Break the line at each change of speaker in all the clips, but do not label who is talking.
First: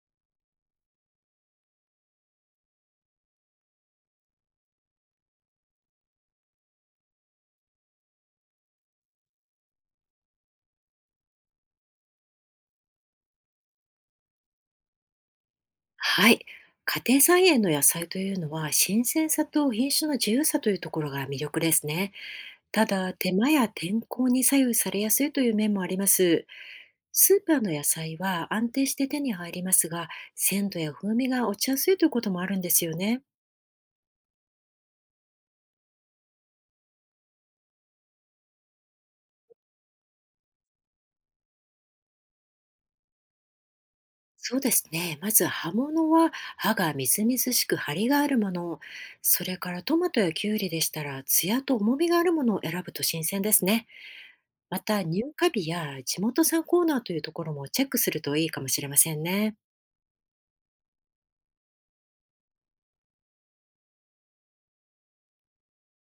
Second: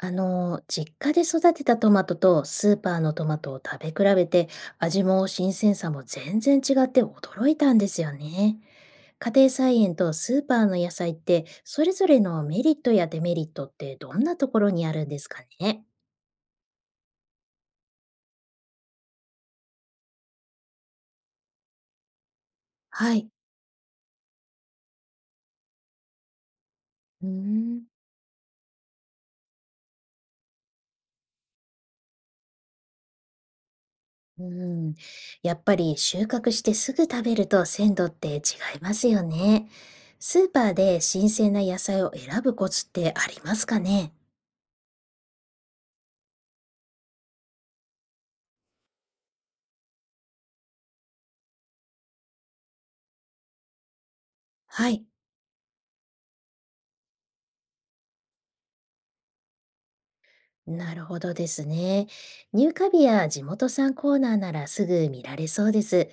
実家で育てたトマトとスーパーのトマトを食べ比べて、味も新鮮さも全然違って驚いたんですよね。家庭菜園とスーパーの野菜って、それぞれのメリットやデメリットってどんなところにあるんですかね？
はい。家庭菜園の野菜というのは、新鮮さと品種の自由さというところが魅力ですね。ただ、
はい。
手間や天候に左右されやすいという面もあります。
うー
スーパーの
ん、
野菜は安定して手に入りますが、鮮度や風味が落ちやすいということもあるんですよね。
うん。やっぱり収穫してすぐ食べると鮮度って違いますよね。スーパーで新鮮な野菜を選ぶコツってありますかね？
そうですね。まず葉物は葉がみずみずしく張りがあるもの、それからトマトやキュウリでしたら、艶と重みがあるものを選ぶと新鮮ですね。ま
は
た、
い。
入荷日や地元産コーナーというところもチェックするといいかもしれませんね。
なるほどですね。入荷日や地元産コーナーならすぐ見られそうです。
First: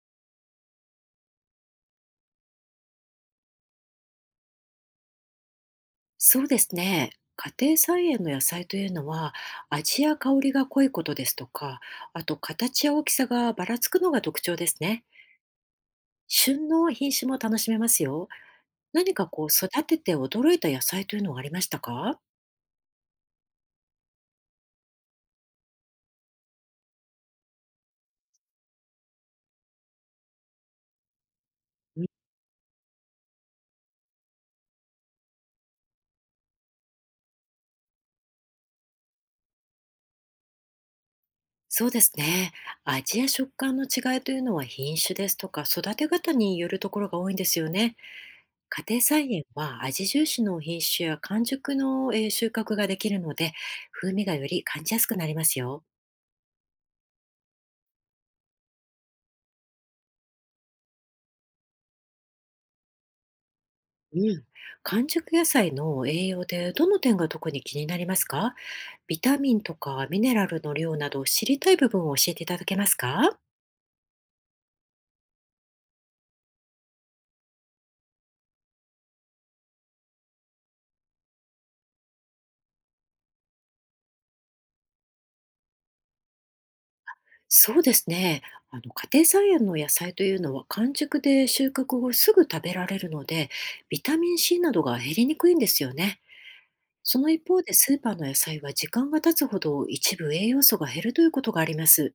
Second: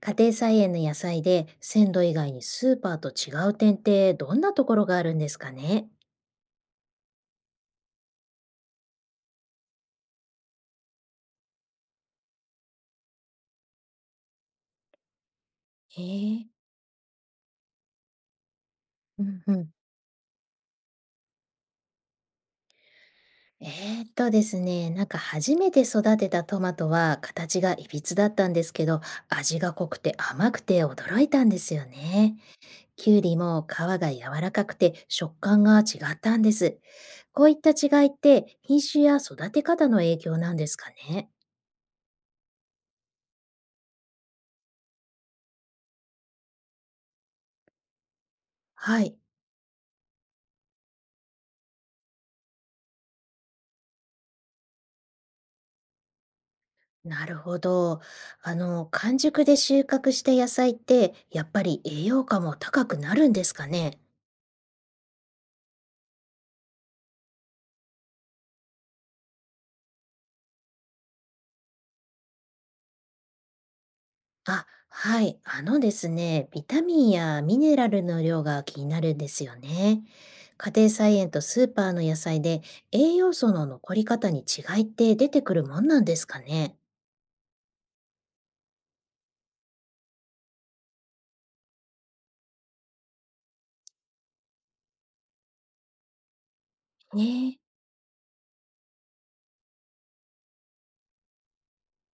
家庭菜園の野菜で鮮度以外にスーパーと違う点ってどんなところがあるんですかね？
そうですね。家庭菜園の野菜というのは、味や香りが濃いことですとか、あと形や大きさがばらつくのが特徴ですね。
ええ、
旬の品種も楽しめますよ。何
う
か
ん
こう
うん。
育てて驚いた野菜というのはありましたか？
ですね、なんか初めて育てたトマトは形がいびつだったんですけど、味が濃くて甘くて驚いたんですよ
うん。
ね。きゅうりも皮が柔らかくて食感が違ったんです。こういった違いって品種や育て方の影響なんですかね？
そうですね。味や食感の違いというのは品種ですとか育て方によるところが多いんですよね。家庭
はい。
菜園は味重視の品種や完熟の収穫ができるので、風味がより感じやすくなりますよ。
なるほど。完熟で収穫した野菜ってやっぱり栄養価も高くなるんですかね？
うん。完熟野菜の栄養でどの点が特に気になりますか？ビタミンとかミネラルの量など知りたい部分を教えていただけますか？
あ、はい。ですね、ビタミンやミネラルの量が気になるんですよね。家庭菜園とスーパーの野菜で栄養素の残り方に違いって出てくるもんなんですかね？
そうですね。家庭菜園の野菜というのは、完熟で収穫後すぐ食べられるので、ビタミン C などが減りにくいんですよね。そ
ね
の一方
え、
で、スーパーの野菜は時間が経つほど一部栄養素が減るということがあります。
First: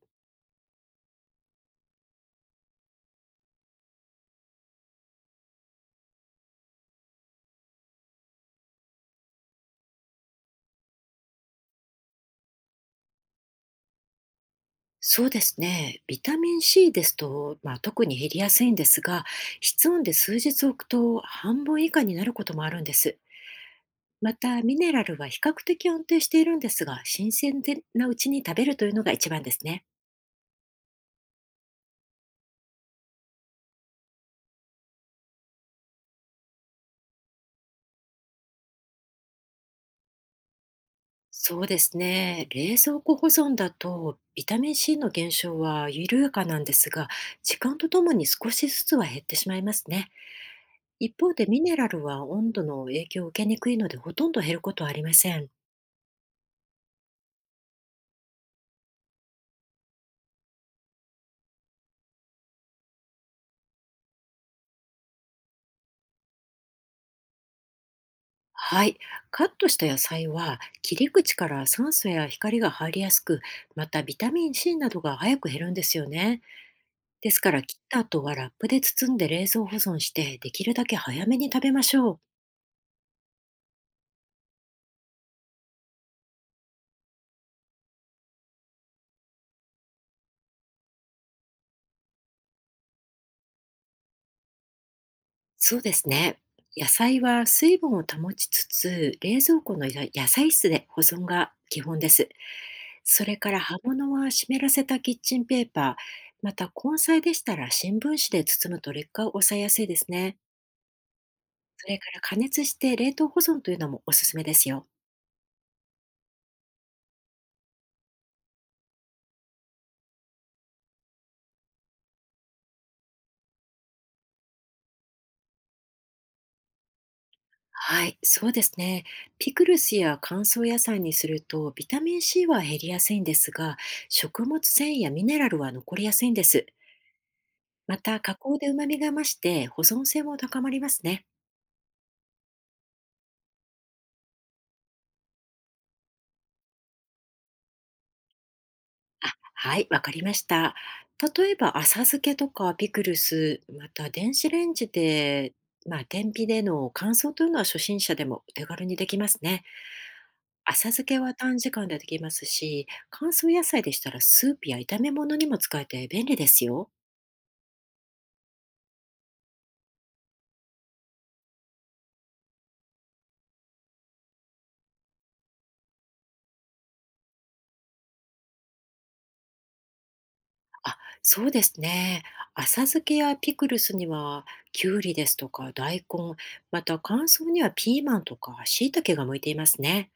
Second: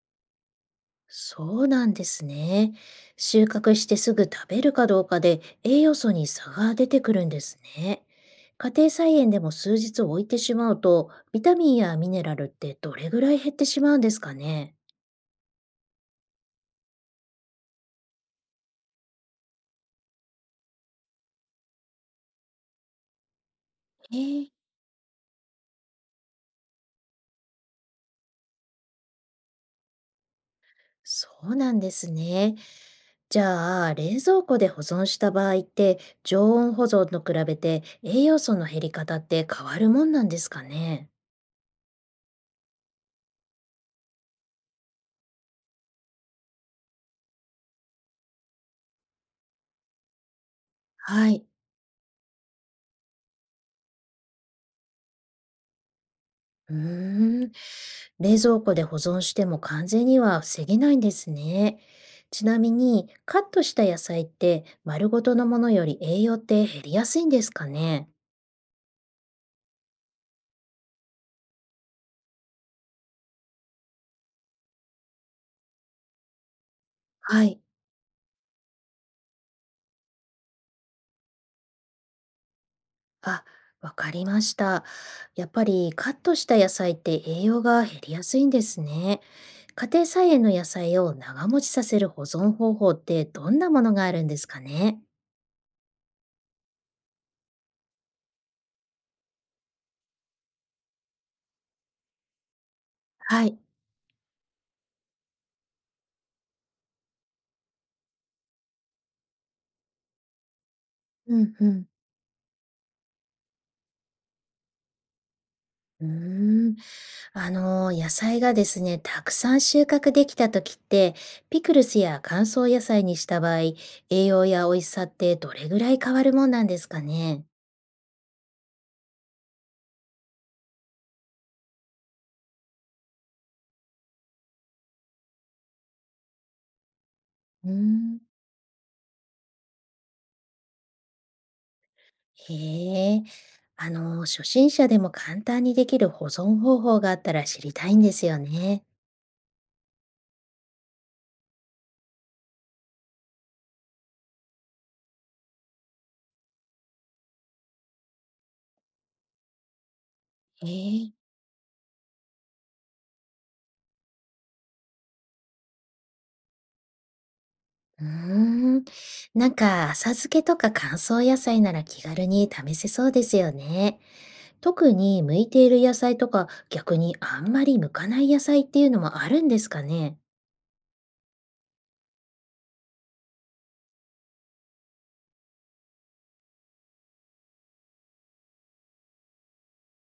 そうなんですね。収穫してすぐ食べるかどうかで栄養素に差が出てくるんですね。家庭菜園でも数日置いてしまうと、ビタミンやミネラルってどれぐらい減ってしまうんですかね。
そうですね。ビタミン C ですと、まあ、特に減りやすいんですが、室温で数日置くと半分以下になることもあるんです。
え
ま
ー、
た、ミネラルは比較的安定しているんですが、新鮮でなうちに食べるというのが一番ですね。
そうなんですね。じゃあ、冷蔵庫で保存した場合って、常温保存と比べて栄養素の減り方って変わるもんなんですかね。
そうですね。冷蔵庫保存だと、ビタミン C の減少は緩やかなんですが、時間とともに少しずつは減ってしまいますね。一
は
方
い。
で、ミネラルは温度の影響を受けにくいので、ほとんど減ることはありません。
うーん、冷蔵庫で保存しても完全には防げないんですね。ちなみに、カットした野菜って丸ごとのものより栄養って減りやすいんですかね？
はい。カットした野菜は切り口から酸素や光が入りやすく、またビタミン C などが早く減るんですよね。です
は
か
い。
ら、切った後はラップで包んで冷蔵保存して、できるだけ早めに食べましょう。
あ、わかりました。やっぱりカットした野菜って栄養が減りやすいんですね。家庭菜園の野菜を長持ちさせる保存方法ってどんなものがあるんですかね？
そうですね。野菜は水分を保ちつつ、冷蔵庫のや野菜室で保存が基本です。それ
は
か
い。
ら、葉物は湿らせたキッチンペーパー、また根菜でしたら新聞紙で包むと、劣化を抑えやすいですね。
うんうん。
それから、加熱して冷凍保存というのもおすすめですよ。
うーん。野菜がですね、たくさん収穫できた時って、ピクルスや乾燥野菜にした場合、栄養や美味しさってどれぐらい変わるもんなんですかね？
はい、そうですね。ピクルスや乾燥野菜にすると、ビタミン C は減りやすいんですが、食物繊維やミネラルは残りやすいんです。
うー
また、
ん、
加工で旨味が増して保存性も高まりますね。
へえ、初心者でも簡単にできる保存方法があったら知りたいんですよね。
あ、はい、わかりました。例えば、浅漬けとかピクルス、また電子レンジで、まあ、天日での乾燥というのは、初心者でもお手軽にできますね。
へえ
浅漬
ー、
けは短時間でできますし、乾燥野菜でしたらスープや炒め物にも使えて便利ですよ。
うーん、なんか浅漬けとか乾燥野菜なら気軽に試せそうですよね。特に向いている野菜とか、逆にあんまり向かない野菜っていうのもあるんですかね？
あ、そうですね。浅漬けやピクルスにはきゅうりですとか大根、また乾燥にはピーマンとか椎茸が向いていますね。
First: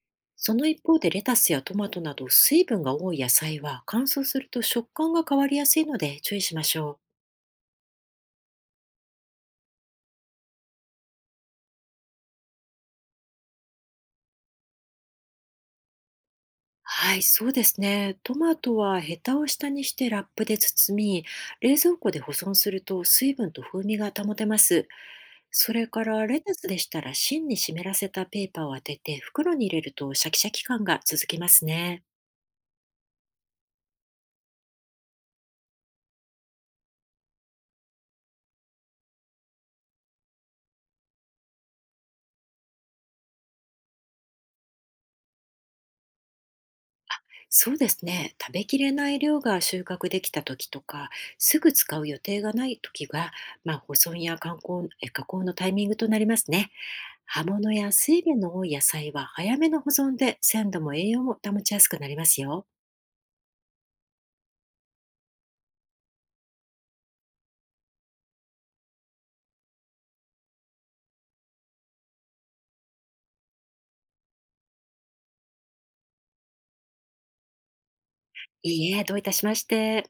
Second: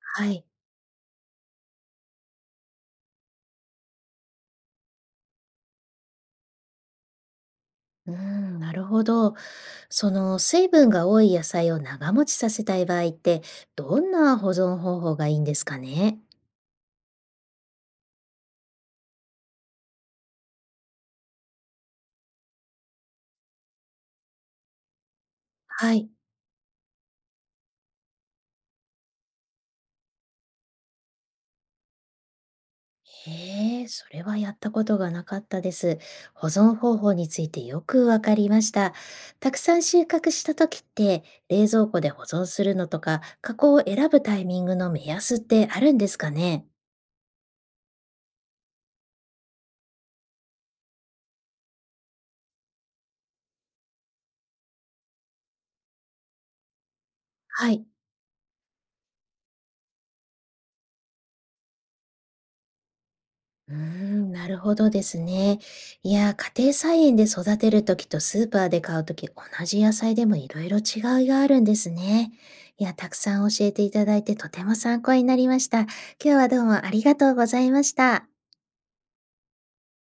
はい。
その一方で、レタスやトマトなど水分が多い野菜は乾燥すると食感が変わりやすいので、注意しましょう。
うん、なるほど。その水分が多い野菜を長持ちさせたい場合って、どんな保存方法がいいんですかね？
はい、そうですね。トマトはヘタを下にしてラップで包み、冷蔵庫で保存すると水分と風味が保てます。それ
は
か
い。
らレタスでしたら、芯に湿らせたペーパーを当てて袋に入れると、シャキシャキ感が続きますね。
へえ、それはやったことがなかったです。保存方法についてよくわかりました。たくさん収穫した時って、冷蔵庫で保存するのとか、加工を選ぶタイミングの目安ってあるんですかね？
そうですね。食べきれない量が収穫できた時とか、すぐ使う予定がない時が、まあ、保存や観光加工のタイミングとなりますね。葉
は
物
い。
や水分の多い野菜は、早めの保存で鮮度も栄養も保ちやすくなりますよ。
うーん、なるほどですね。いやー、家庭菜園で育てるときとスーパーで買うとき、同じ野菜でもいろいろ違いがあるんですね。いや、たくさん教えていただいてとても参考になりました。今日はどうもありがとうございました。
いいえ、どういたしまして。